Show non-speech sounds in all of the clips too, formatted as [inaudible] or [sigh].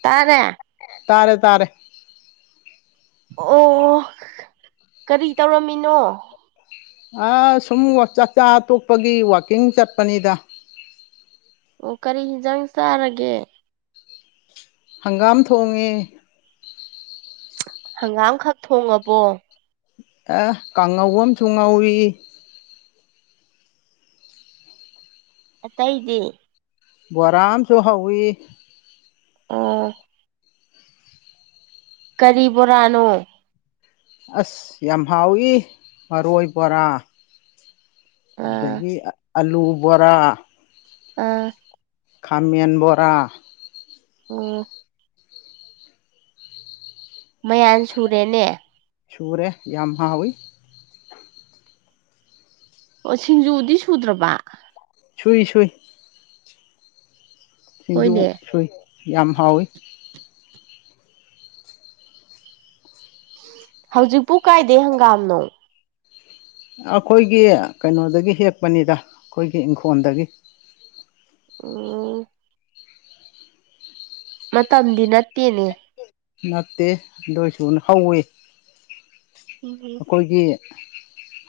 ꯇꯥꯔꯦ ꯇꯥꯔꯦ ꯇꯥꯔꯦ ꯑꯣ ꯀꯔꯤ ꯇꯧꯔꯝꯃꯤꯅꯣ ꯑ ꯁꯨꯝ ꯆꯥꯛꯆꯥ ꯑ ꯇꯣꯛꯄꯒꯤ ꯋꯥꯛꯀꯤꯡ ꯆꯠꯄꯅꯤꯗ ꯑꯣ ꯀꯔꯤ ꯍꯤꯟꯖꯥꯡ ꯆꯥꯔꯒꯦ ꯍꯪꯒꯥꯝ ꯊꯣꯡꯉꯦ ꯍꯪꯒꯥꯝꯈꯛ ꯊꯣꯡꯉꯕꯣ ꯑꯦ ꯀꯥꯡꯉꯧꯕ ꯑꯃꯁꯁꯨ ꯉꯧꯏ ꯑꯇꯩꯗꯤ ꯕꯣꯔꯥꯝꯁꯨ ꯍꯧꯋꯤ ꯎꯥ ꯀꯔꯤ ꯕꯣꯔꯥꯅꯣ ꯑꯁ ꯌꯥꯝ ꯍꯥꯎꯏ ꯃꯔꯣꯏ ꯕꯣꯔꯥ ꯑꯥ ꯑꯗꯒꯤ ꯑꯂꯨ ꯕꯣꯔꯥ ꯑꯥ ꯈꯥꯝꯦꯟ ꯣꯔꯥ ꯑꯣ ꯃꯌꯥꯟ ꯁꯨꯔꯦꯅꯦ ꯁꯨꯔꯦ ꯌꯥꯝꯍꯥꯎꯤ ꯑꯣ ꯁꯤꯡꯖꯨꯗꯤ ꯁꯨꯗ꯭ꯔꯕ ꯁꯨꯏ ꯁꯨꯏ ꯁꯤꯡꯖꯨ ꯍꯣꯏꯅꯦ ꯁꯨꯏ ꯌꯥꯝ ꯍꯥꯎꯋꯤ ꯍꯧꯖꯤꯛꯄꯨ ꯀꯥꯏꯗꯦ ꯍꯪꯒꯥꯝꯅꯣ ꯑꯩꯈꯣꯏꯒꯤ ꯀꯩꯅꯣꯗꯒꯤ ꯍꯦꯛꯄꯅꯤꯗ ꯑꯩꯈꯣꯏꯒꯤ ꯏꯪꯈꯣꯜꯗꯒꯤ ꯑꯣ ꯃꯇꯝꯗꯤ ꯅꯠꯇꯦꯅꯦ ꯅꯠꯇꯦ ꯑꯗꯨ ꯑꯣꯏꯁꯨꯅ ꯍꯧꯋꯤ ꯎꯝ ꯑꯩꯈꯣꯏꯒꯤ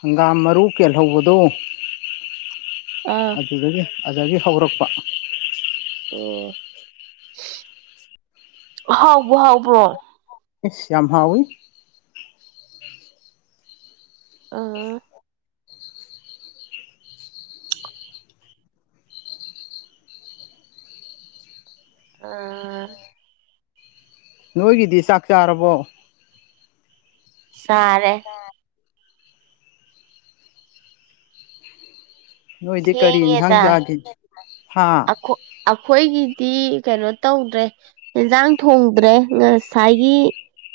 ꯍꯪꯒꯥꯝ ꯃꯔꯨ ꯀꯦꯜꯍꯧꯕꯗꯣ ꯑ ꯑꯗꯨꯗꯒꯤ ꯑꯗꯨꯗꯒꯤ ꯍꯧꯔꯛꯄ ꯎꯝ ꯍꯥꯎꯕꯨ ꯍꯥꯎꯕ꯭ꯔꯣ ꯁ ꯌꯥꯝ ꯍꯥꯎꯋꯤ ꯑꯥ ꯑ ꯅꯣꯏꯒꯤꯗꯤ ꯆꯥꯛ ꯆꯥꯔꯕꯣ ꯆꯥꯔꯦ ꯅꯣꯏꯗꯤ ꯀꯔꯤ ꯏꯟꯖꯥꯡ ꯊꯦꯡꯉꯦꯗ ꯆꯥꯒꯦ ꯍꯥꯥ ꯑꯈꯣ ꯑꯩꯈꯣꯏꯒꯤꯗꯤ ꯀꯩꯅꯣ ꯇꯧꯗ꯭ꯔꯦ ꯏꯟꯁꯥꯡ ꯊꯣꯡꯗ꯭ꯔꯦ ꯉꯁꯥꯏꯒꯤ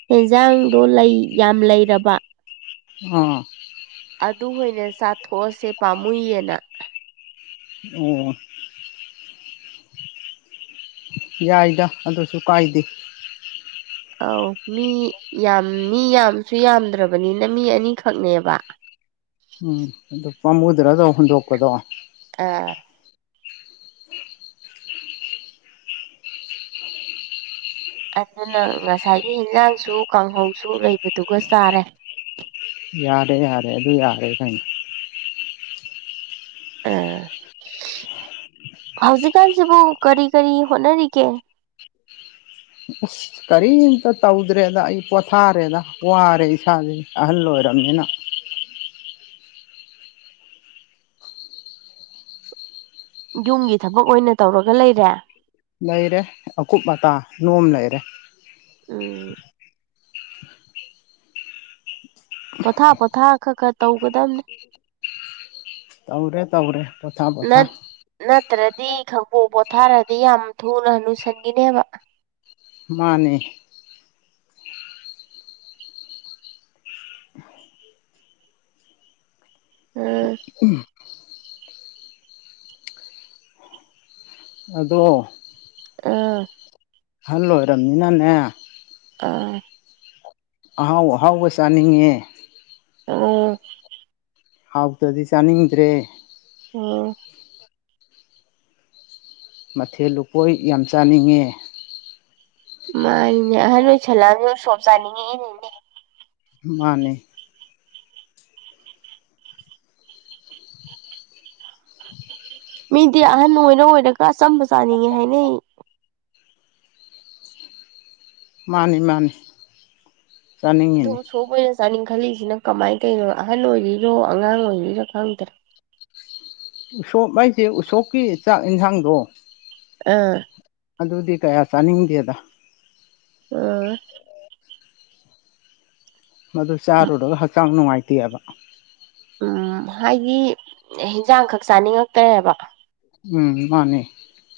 ꯌꯦꯟꯖꯥꯡꯗꯣ ꯂꯩ ꯌꯥꯝ ꯂꯩꯔꯕ ꯑꯥ ꯑꯗꯨ ꯍꯅ ꯆꯥꯊꯣꯛꯑꯁꯦ ꯄꯥꯝꯃꯨꯏꯌꯦꯅ ꯑꯣ ꯌꯥꯏꯗ ꯑꯗꯨꯁꯨ ꯀꯥꯏꯗꯦ ꯑꯧ ꯃꯤ ꯌꯥꯝ ꯃꯤ ꯌꯥꯝꯁꯨ ꯌꯥꯝꯗ꯭ꯔꯕꯅꯤꯅ ꯃꯤ ꯑꯅꯤꯈꯛꯅꯦꯕ ꯎꯝ ꯑꯗꯨꯣ ꯄꯥꯝꯃꯨꯗ꯭ꯔꯗ ꯍꯨꯟꯗꯣꯛꯄꯗꯣ ꯑꯥ ꯑꯗꯨꯅ ꯉꯁꯥꯏꯒꯤ ꯏꯟꯖꯥꯡꯁꯨ ꯀꯥꯡꯍꯧꯁꯨ ꯂꯩꯕꯗꯨꯒ ꯆꯥꯔꯦ ꯌꯥꯔꯦ ꯌꯥꯔꯦ ꯑꯗꯨ ꯌꯥꯔꯦ ꯀꯩꯅꯣ ꯑ ꯍꯧꯖꯤꯛꯀꯥꯟꯁꯤꯕꯨ ꯀꯔꯤ ꯀꯔꯤ ꯍꯣꯠꯅꯔꯤꯒꯦ ꯑꯁ ꯀꯔꯤꯝꯇ ꯇꯧꯗ꯭ꯔꯦꯗ ꯑꯩ ꯄꯣꯊꯥꯔꯦꯗ ꯋꯥꯔꯦ ꯏꯁꯥꯥꯁꯦ ꯑꯍꯜ ꯑꯣꯏꯔꯕꯅꯤꯅ ꯌꯨꯝꯒꯤ ꯊꯕꯛ ꯑꯣꯏꯅ ꯇꯧꯔꯒ ꯂꯩꯔꯦ ꯂꯩꯔꯦ ꯑꯀꯨꯞ ꯑꯇꯥ ꯅꯣꯝ ꯂꯩꯔꯦ ꯎꯝ ꯄꯣꯊꯥ ꯄꯣꯊꯥ ꯈꯛ ꯈꯔ ꯇꯧꯒꯗꯕꯅꯦ ꯇꯧꯔꯦ ꯇꯧꯔꯦ ꯄꯣꯊꯥ ꯄꯣꯊꯥ ꯅꯠ ꯅꯠꯇ꯭ꯔꯗꯤ ꯈꯕꯣꯛ ꯄꯣꯊꯥꯔꯗꯤ ꯌꯥꯝ ꯊꯨꯅ ꯂꯨꯁꯟꯈꯤꯅꯦꯕ ꯃꯥꯅꯦ ꯎꯝ ꯑꯗꯣ ꯑꯥ ꯍꯜ ꯑꯣꯢꯔꯅꯤꯅꯅꯦ ꯑꯥ ꯑꯍꯥꯎ ꯑꯍꯥꯎꯕ ꯆꯥꯅꯤꯡꯉꯦ ꯎꯝ ꯍꯥꯎꯇꯗꯤ ꯆꯥꯅꯤꯡꯗ꯭ꯔꯦ ꯑꯣ ꯃꯊꯦꯜ ꯂꯨꯛꯀꯣꯏ ꯌꯥꯝ ꯆꯥꯅꯤꯡꯉꯦ ꯃꯥꯅꯤꯅꯦ ꯑꯍꯟ ꯑꯣꯏꯁꯜꯂꯛꯑꯅꯤꯅꯦ ꯁꯣꯝ ꯆꯥꯅꯤꯡꯉꯏꯅꯤꯅꯦ ꯃꯥꯅꯦ ꯃꯤꯗꯤ ꯑꯍꯟ ꯑꯣꯏꯔ ꯑꯣꯏꯔꯒ ꯑꯆꯝꯕ ꯆꯥꯅꯤꯡꯉꯦ ꯍꯥꯏꯅꯩ ꯑꯩ ꯃꯥꯅꯤ ꯃꯥꯅꯤ ꯆꯅꯤꯡꯉꯤꯅꯤ ꯁꯣꯞ ꯑꯣꯏꯅ ꯆꯥꯅꯤꯡ ꯈꯜꯂꯤꯁꯤꯅ ꯀꯃꯥꯏꯅ ꯇꯔꯤꯅꯣ ꯑꯍꯟ ꯑꯣꯏꯔꯤꯔꯣ ꯑꯉꯥꯡ ꯑꯣꯏꯔꯤꯔꯣ ꯈꯪꯗꯔꯥ ꯎꯁꯣꯞ ꯍꯥꯏꯁꯦ ꯎꯁꯣꯞꯀꯤ ꯆꯥꯛ ꯌꯦꯟꯁꯥꯡꯗꯣ ꯑꯥ ꯑꯗꯨꯗꯤ ꯀꯌꯥ ꯆꯥꯅꯤꯡꯗꯦꯗ ꯑꯣ ꯃꯗꯨ ꯆꯥꯔꯨꯔꯒ ꯍꯛꯆꯥꯡ ꯅꯨꯡꯉꯥꯏꯇꯦꯕ ꯎꯝ ꯍꯥꯏꯗꯤ ꯍꯤꯟꯖꯥꯡꯈꯛ ꯆꯥꯅꯤꯡꯉꯛꯇ꯭ꯔꯦꯕ ꯎꯝ ꯃꯥꯅꯦ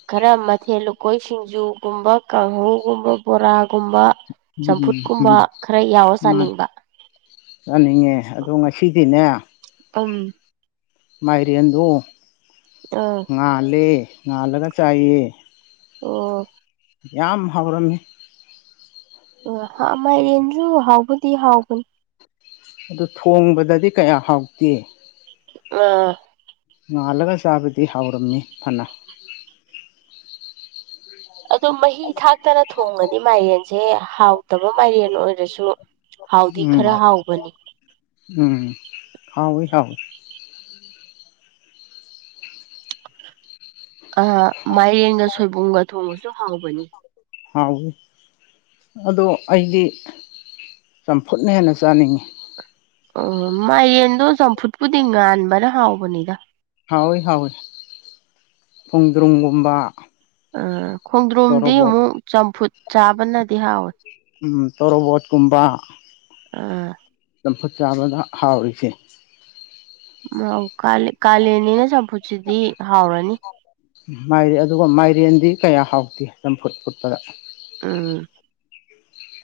ꯈꯔ ꯃꯊꯦꯜ ꯂꯨꯀꯣꯏ ꯁꯤꯡꯖꯨꯒꯨꯝꯕ ꯀꯥꯡꯍꯧꯒꯨꯝꯕ ꯕꯣꯔꯥꯒꯨꯝꯕ ꯎꯝ ꯆꯝꯐꯨꯠ ꯀꯨꯝꯕ ꯎꯝ ꯈꯔ ꯌꯥꯎꯔ ꯆꯥꯅꯤꯡꯕ ꯌꯥꯅꯤꯡꯉꯦ ꯑꯗꯣ ꯉꯁꯤꯗꯤꯅꯦ ꯎꯝ ꯃꯥꯏꯔꯦꯟꯗ ꯑ ꯉꯥꯜꯂꯦ ꯉꯥꯜꯂꯒ ꯆꯥꯏꯑ ꯑꯣ ꯌꯥꯝ ꯍꯧꯥꯎꯔꯝꯃꯤ ꯑꯣ ꯃꯥꯏꯔꯦꯟꯁꯨ ꯍꯥꯎꯕꯗꯤ ꯍꯥꯎꯕꯅꯤ ꯑꯗꯨ ꯊꯣꯡꯕꯗꯗꯤ ꯀꯌꯥ ꯍꯥꯎꯇꯦ ꯑ ꯉꯥꯜꯂꯒ ꯆꯥꯕꯗꯤ ꯍꯥꯎꯔꯝꯃꯤ ꯐꯅ ꯑꯗꯨꯗ ꯃꯍꯤ ꯊꯥꯛꯇꯅ ꯊꯣꯡꯒꯅꯤ ꯃꯥꯏꯔꯦꯟꯁꯦ ꯍꯥꯎꯇꯕ ꯃꯥꯏꯔꯦꯟ ꯑꯣꯏꯔꯁꯨ ꯍꯥꯎꯗꯤ ꯎꯝ ꯈꯔ ꯍꯥꯎꯕꯅꯤ ꯎꯝ ꯍꯥꯎꯦ ꯍꯥꯎꯦ ꯑ ꯃꯥꯏꯔꯦꯡꯒ ꯁꯣꯏꯕꯨꯝꯒ ꯊꯣꯡꯕꯁꯨ ꯍꯥꯎꯕꯅꯤ ꯍꯥꯎꯏꯤ ꯑꯗꯣ ꯑꯩꯗꯤ ꯆꯝꯐꯨꯠꯅ ꯍꯦꯟꯅ ꯆꯥꯅꯤꯡꯉꯤ ꯑꯣ ꯃꯥꯏꯔꯦꯟꯗꯣ ꯆꯝꯐꯨꯠꯄꯨꯗꯤ ꯉꯥꯟꯕꯅ ꯍꯥꯎꯕꯅꯤꯗ ꯍꯥꯎꯋꯏ ꯍꯥꯎꯋꯤ ꯈꯣꯡꯗ꯭ꯔꯣꯡꯒꯨꯝꯕ ꯑꯥ ꯈꯣꯡꯗ꯭ꯔꯣꯝꯗꯤ ꯑꯃꯨꯛ ꯆꯝꯐꯨꯠ ꯆꯥꯕꯅꯗꯤ ꯍꯥꯎꯋꯦ ꯇꯣꯔꯣꯕꯣꯠꯀꯨꯝꯕ ꯑ ꯆꯝꯐꯨꯠ ꯆꯥꯕꯗ ꯍꯥꯎꯔꯤꯁꯦ ꯑ ꯀꯥꯂꯦꯟꯅꯤꯅ ꯆꯝꯐꯨꯠꯁꯤꯗꯤ ꯍꯥꯎꯔꯅꯤ ꯃꯥꯏꯔꯦ ꯑꯗꯨꯒ ꯃꯥꯏꯔꯦꯟꯗꯤ ꯀꯌꯥ ꯍꯥꯎꯇꯦ ꯆꯝꯐꯨꯠ ꯐꯨꯠꯄꯗ ꯎꯝ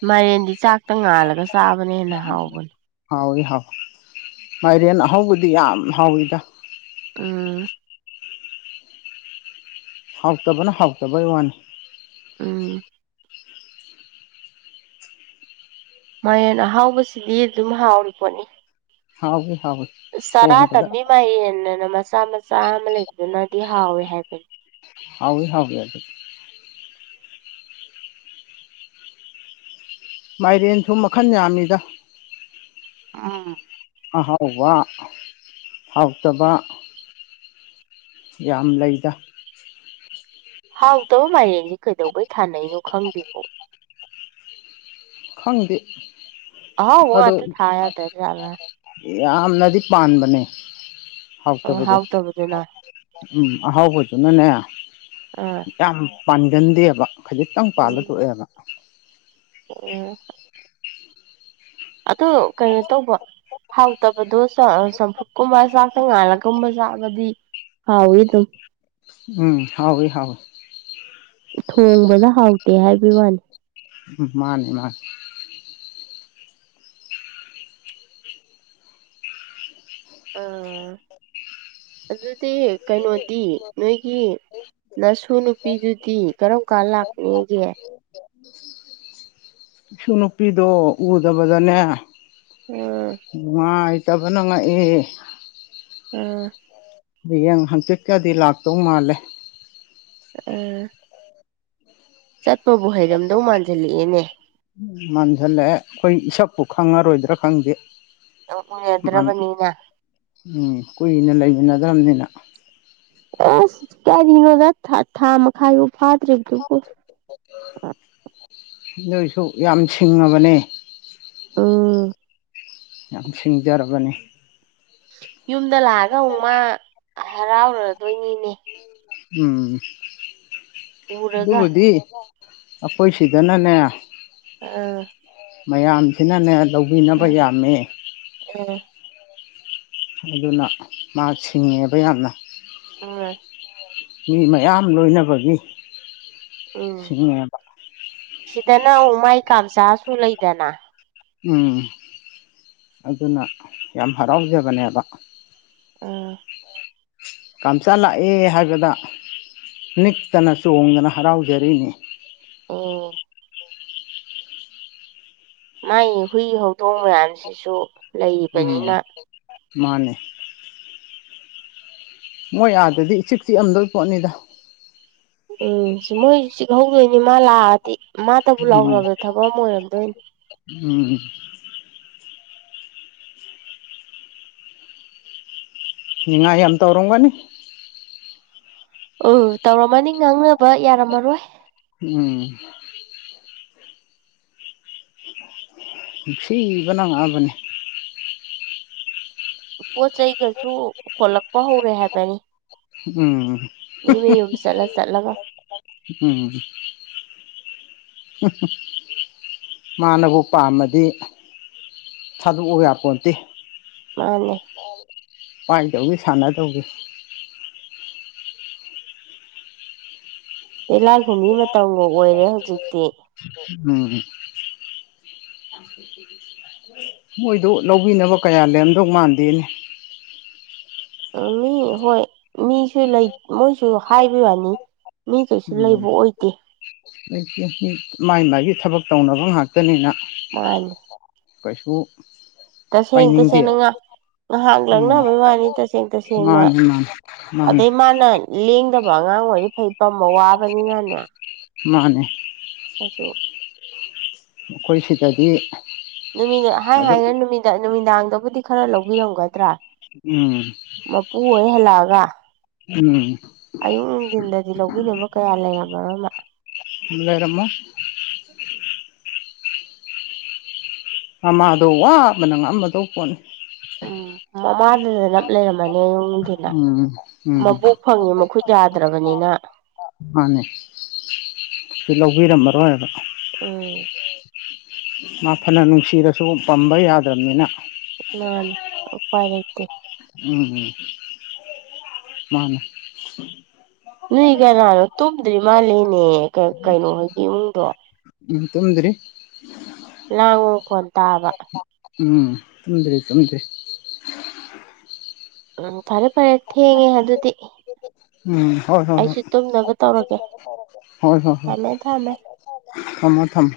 ꯃꯥꯏꯔꯦꯟꯗꯤ ꯆꯥꯛꯇ ꯉꯥꯜꯂꯒ ꯆꯥꯕꯅ ꯍꯦꯟꯅ ꯍꯥꯎꯕꯅꯤ ꯍꯥꯎꯏꯤ ꯍꯥꯎꯋ ꯃꯥꯏꯔꯦꯟ ꯑꯍꯧꯕꯗꯤ ꯌꯥꯝ ꯍꯥꯎꯋꯤꯗ ꯑꯥ ꯍꯥꯎ ꯇꯕꯅ ꯍꯥꯎꯛꯇꯕ ꯏ ꯋꯥꯅꯤ ꯎꯝ ꯃꯌꯦꯣꯟ ꯑꯍꯥꯎꯕꯁꯤꯗꯤ ꯑꯗꯨꯝ ꯍꯥꯎꯔꯤ ꯄꯣꯠꯅꯤ ꯍꯥꯎ ꯍꯥꯎ ꯆꯔꯥ ꯇꯝꯕꯤ ꯃꯌꯦꯦꯅ ꯃꯆꯥ ꯃꯆꯥ ꯑꯃ ꯂꯩꯕꯗꯨꯅꯗꯤ ꯍꯥꯎꯋꯦ ꯍꯥꯏꯕꯅꯤ ꯍꯥꯎ ꯍꯥꯎꯋ ꯌꯥ ꯃꯥꯏꯔꯦꯟꯁꯨ ꯃꯈꯟ ꯌꯥꯝꯃꯤꯗ ꯑꯥ ꯑ ꯍꯥꯎꯕ ꯍꯥꯎꯇꯕ ꯌꯥꯝ ꯂꯩꯗ ꯍꯥꯎꯇꯕ ꯃꯔꯦꯡꯁꯦ ꯀꯩꯗꯧꯕꯩ ꯊꯥꯅꯩꯩꯅꯣ ꯈꯪꯗꯦꯀꯣ ꯈꯪꯗꯦ ꯑꯥꯎ ꯋꯥ ꯑꯗꯣ ꯑꯊ ꯊ ꯇ ꯆꯅ ꯌꯥꯝꯅꯗꯤ ꯄꯥꯟꯕꯅꯦ ꯍꯥꯎꯇꯕꯗꯣ ꯍꯥꯎꯇꯕꯗꯨꯅ ꯎꯝ ꯑꯍꯥꯎꯕꯗꯨꯅꯅꯦ ꯑꯥ ꯌꯥꯝ ꯄꯥꯟꯒꯟꯗꯦꯕ ꯈꯖꯤꯛꯇꯪ ꯄꯥꯜꯂ ꯊꯣꯛꯣꯛꯑꯦꯕ ꯑꯣ ꯑꯗꯨ ꯀꯩꯅꯣ ꯇꯧꯕ ꯍꯥꯎꯇꯕꯗꯣ ꯆꯝꯐꯨꯠꯀꯨꯝꯕ ꯆꯥꯛꯇ ꯉꯥꯜꯂꯒꯨꯝꯕ ꯆꯥꯕꯗꯤ ꯍꯥꯎ ꯏ ꯑꯗꯨ ꯎꯝ ꯍꯥꯎꯣꯏ ꯍꯥꯎꯣꯏ ꯊꯣꯡꯕꯗ ꯍꯥꯎꯇꯦ ꯍꯥꯏꯕꯒꯤ ꯋꯥꯅꯤ ꯃꯥꯅꯦ ꯃꯥꯅꯤ ꯑꯥ [inaudible] ꯑꯗꯨꯗꯤ ꯀꯩꯅꯣꯗꯤ ꯅꯣꯏꯒꯤ ꯅꯁꯨ ꯅꯨꯄꯤꯗꯨꯗꯤ ꯀꯔꯝ ꯀꯥꯟ ꯂꯥꯛꯅꯤꯒꯦ ꯏꯁꯨ ꯅꯨꯄꯤꯗꯣ ꯎꯗꯕꯗꯅꯦ ꯑꯥ ꯅꯨꯡꯉꯥꯏ ꯇꯕꯅꯉꯥꯏꯑ ꯎꯥ ꯌꯦꯡ ꯍꯪꯆꯤꯠꯀꯗꯤ ꯂꯥꯛꯇꯧ ꯃꯥꯜꯂꯦ ꯎꯝ ꯆꯠꯄꯕꯨ ꯍꯩꯔꯝꯗꯧ ꯃꯥꯟꯁꯤꯜꯂꯛꯑꯦꯅꯦ ꯎ ꯃꯟꯁꯤꯜꯂꯛꯑꯦ ꯑꯩꯈꯣꯏ ꯏꯁꯛꯄꯨ ꯈꯪꯉꯔꯣꯏꯗ꯭ꯔꯥ ꯈꯪꯗꯦ ꯃꯥꯅ ꯎꯗ꯭ꯔꯕꯅꯤꯅ ꯎꯝ ꯀꯨꯏꯅ ꯂꯩꯃꯤꯟꯅꯗ꯭ꯔꯕꯅꯤꯅ ꯑꯦꯁ ꯀꯌꯥꯒꯤꯅꯣꯗ ꯊꯥ ꯃꯈꯥꯏꯐꯥꯎ ꯐꯥꯗ꯭ꯔꯤ ꯅꯣꯏꯁꯨ ꯌꯥꯝ ꯁꯤꯡꯉꯕꯅꯦ ꯎꯝ ꯌꯥꯝ ꯁꯤꯡꯖꯔꯕꯅꯤ ꯌꯨꯝꯗ ꯂꯥꯛꯑꯒ ꯑꯃꯨꯛ ꯃꯥ ꯍꯔꯥꯎꯔꯗꯣꯏꯅꯤꯅꯦ ꯎꯝ ꯎꯔꯒ ꯑꯗꯨꯕꯨꯗꯤ ꯑꯩꯈꯣꯏ ꯁꯤꯗꯅꯅꯦ ꯑꯥ ꯃꯌꯥꯝꯁꯤꯅꯅꯦ ꯂꯧꯕꯤꯅꯕ ꯎꯝ ꯌꯥꯝꯃꯦ ꯎꯝ ꯑꯗꯨꯅ ꯃꯥ ꯁꯤꯡꯉꯦꯕ ꯌꯥꯝꯅ ꯑꯥ ꯃꯤ ꯃꯌꯥꯝ ꯂꯣꯏꯅꯕꯒꯤ ꯎꯝ ꯁꯤꯡꯉꯦꯕ ꯁꯤꯗꯅ ꯑꯃꯨꯛ ꯃꯥꯏ ꯀꯥꯝꯆꯥꯥꯁꯨ ꯂꯩꯗꯅ ꯎꯝ ꯑꯗꯨꯅ ꯌꯥꯝ ꯍꯔꯥꯎꯖꯕꯅꯦꯕ ꯑꯣ ꯀꯥꯝꯆꯥꯥ ꯂꯥꯛꯑꯦ ꯍꯥꯏꯕꯗ ꯅꯤꯛꯇꯅ ꯆꯣꯡꯗꯅ ꯍꯔꯥꯎꯖꯔꯤꯅꯤ ꯑꯣ ꯃꯥꯥꯏ ꯍꯨꯏ ꯍꯧꯗꯣꯡ ꯃꯌꯥꯝꯁꯤꯁꯨ ꯎꯝ ꯂꯩꯔꯤꯕꯅꯤꯅ ꯃꯥꯅꯦ ꯃꯣꯏ ꯑꯥꯗꯗꯤ ꯏꯆꯤ ꯆꯤꯑꯝꯗꯕ ꯄꯣꯠꯅꯤꯗ ꯎꯝ ꯁꯤ ꯃꯣꯏꯁꯨ ꯆꯤꯍꯧꯗꯣꯏꯅꯤ ꯃꯥ ꯂꯥꯛꯑꯗꯤ ꯃꯥꯇꯕꯨ ꯎꯝ ꯂꯥꯎꯅꯕ ꯊꯕꯛ ꯑꯃ ꯑꯣꯏꯔꯝꯗꯣꯏꯅꯤ ꯎꯝ ꯅꯤꯡꯅꯤꯉꯥꯏ ꯌꯥꯝ ꯇꯧꯔꯝꯒꯅꯤ ꯑꯣ ꯇꯧꯔꯝꯃꯅꯤ ꯉꯥꯡꯅꯕ ꯌꯥꯔꯝꯃꯔꯣꯏ ꯎꯝ ꯨꯡꯕꯅꯥꯛꯑꯕꯅꯦ ꯄꯣꯠ ꯆꯩꯒꯁꯨ ꯍꯣꯠꯂꯛꯄ ꯍꯧꯔꯦ ꯍꯥꯏꯕꯅꯤ ꯎꯝ ꯃꯤ ꯃꯌꯨꯝ ꯆꯠꯂ ꯆꯠꯂꯒ ꯎꯝ ꯃꯥꯅꯕꯨ ꯄꯥꯝꯃꯗꯤ ꯊꯥꯗꯣꯛꯎ ꯌꯥꯄꯣꯟꯇꯦ ꯃꯥꯅꯦ ꯄꯥꯏꯗꯧꯒꯤ ꯁꯥꯟꯅꯗꯧꯒꯤ ꯇꯤꯂꯥꯏꯈꯨꯝꯕꯤ ꯃꯇꯝꯒ ꯑꯣꯏꯔꯦ ꯍꯧꯖꯤꯛꯇꯤ ꯎꯝ [unintelligible] ꯃꯣꯏꯗꯣ ꯂꯧꯕꯤꯅꯕ ꯀꯌꯥ ꯂꯩꯔꯝꯗꯧ ꯃꯥꯟꯗꯦꯅꯦ ꯃꯤ ꯍꯣꯏ ꯃꯤꯁꯨ ꯂꯩ ꯃꯣꯏꯁꯨ ꯍꯥꯏꯕꯤ ꯋꯥꯅꯤ ꯃꯤ ꯀꯩꯁꯨ ꯎꯝ ꯂꯩꯕ ꯑꯣꯏꯗꯦ ꯃꯥꯏ ꯃꯥꯏꯒꯤ ꯊꯕꯛ ꯇꯧꯅꯕ ꯉꯥꯛꯇꯥꯅꯤꯅ ꯃꯥꯅꯤ ꯀꯩꯁꯨ ꯇꯁꯦꯡ ꯄꯥꯏꯅꯤꯡꯗꯦ ꯇꯁꯦꯡꯅ ꯉꯍꯥꯛ ꯎꯝ ꯂꯪꯅꯕꯩ ꯋꯥꯅꯤ ꯇꯁꯦꯡ ꯇꯁꯦꯡꯅ ꯃꯥꯅꯤ ꯃꯥꯅꯤ ꯃꯥꯅꯤ ꯑꯗꯩ ꯃꯥꯅ ꯂꯦꯡꯗꯕ ꯑꯉꯥꯡ ꯑꯣꯏꯔꯗꯤ ꯐꯩ ꯄꯝꯕ ꯋꯥꯕꯅꯤꯅꯅꯦ ꯃꯥꯅꯦ ꯀꯩꯁꯨ ꯑꯈꯣꯏ ꯁꯤꯗꯗꯤ ꯅꯨꯃꯤꯠꯅ ꯍꯥꯏ ꯑꯗꯨꯝ ꯍꯥꯏꯅ ꯅꯨꯃꯤꯠꯅ ꯅꯨꯃꯤꯗꯥꯡꯗꯕꯨꯗꯤ ꯈꯔ ꯂꯧꯕꯤꯔꯝꯒꯗ꯭ꯔꯥ ꯎꯝ ꯃꯄꯨ ꯑꯣꯏ ꯍꯜꯂꯛꯑꯒ ꯎꯝ ꯑꯌꯨꯛ ꯅꯨꯡꯊꯤꯟꯗꯗꯤ ꯂꯧꯕꯤꯅꯕ ꯀꯌꯥ ꯂꯩꯔꯝꯃꯔꯣꯏ ꯃꯥ ꯂꯩꯔꯝꯃꯣꯏ [inaudible] ꯃꯃꯥꯗꯣ ꯋꯥꯕꯅ ꯉꯝꯃꯗꯧ ꯄꯣꯠꯅꯤ ꯎꯝ ꯃꯃꯥꯗꯨꯗ ꯅꯞ ꯂꯩꯔꯝꯃꯅꯤ ꯌꯨꯝꯗꯅ ꯎꯝ ꯎꯝ ꯃꯕꯣꯛ ꯐꯪꯉꯤ ꯃꯈꯨꯠ ꯌꯥꯗ꯭ꯔꯕꯅꯤꯅ ꯃꯥꯅꯦ ꯁꯤ ꯂꯧꯕꯤꯔꯝꯃꯔꯣꯏꯕ ꯎꯝ ꯃꯥ ꯐꯥꯅ ꯅꯨꯡꯁꯤꯔꯁꯨ ꯄꯝꯕꯥ ꯌꯥꯗ꯭ꯔꯕꯅꯤꯅ ꯃꯥꯅꯤ ꯎꯄꯥꯏ ꯂꯩꯇꯦ ꯎꯝ ꯎꯝ ꯃꯥꯅꯦ ꯅꯣꯏ ꯀꯅꯥꯅꯣ ꯇꯨꯝꯗ꯭ꯔꯤ ꯃꯥꯜꯂꯦꯅꯦ ꯀꯩꯅꯣ ꯍꯣꯏꯒꯤ ꯏꯃꯨꯡꯗꯣ ꯎꯝ ꯇꯨꯝꯗꯔꯤ ꯂꯥꯡꯕ ꯃꯈꯣꯟ ꯇꯥꯕ ꯎꯝ ꯇꯨꯝꯗꯔꯤ ꯇꯨꯝꯗꯔꯤ ꯎꯝ ꯐꯔꯦ ꯐꯔꯦ ꯊꯦꯡꯉꯦ ꯑꯗꯨꯗꯤ ꯎꯝ ꯍꯣꯏ ꯍꯣꯏ ꯍꯣꯏ ꯑꯩꯁꯨ ꯇꯨꯝꯅꯕ ꯇꯧꯔꯒꯦ ꯊꯝꯃꯦ ꯊꯝꯃꯦ ꯊꯃꯣ ꯊꯝꯃꯣ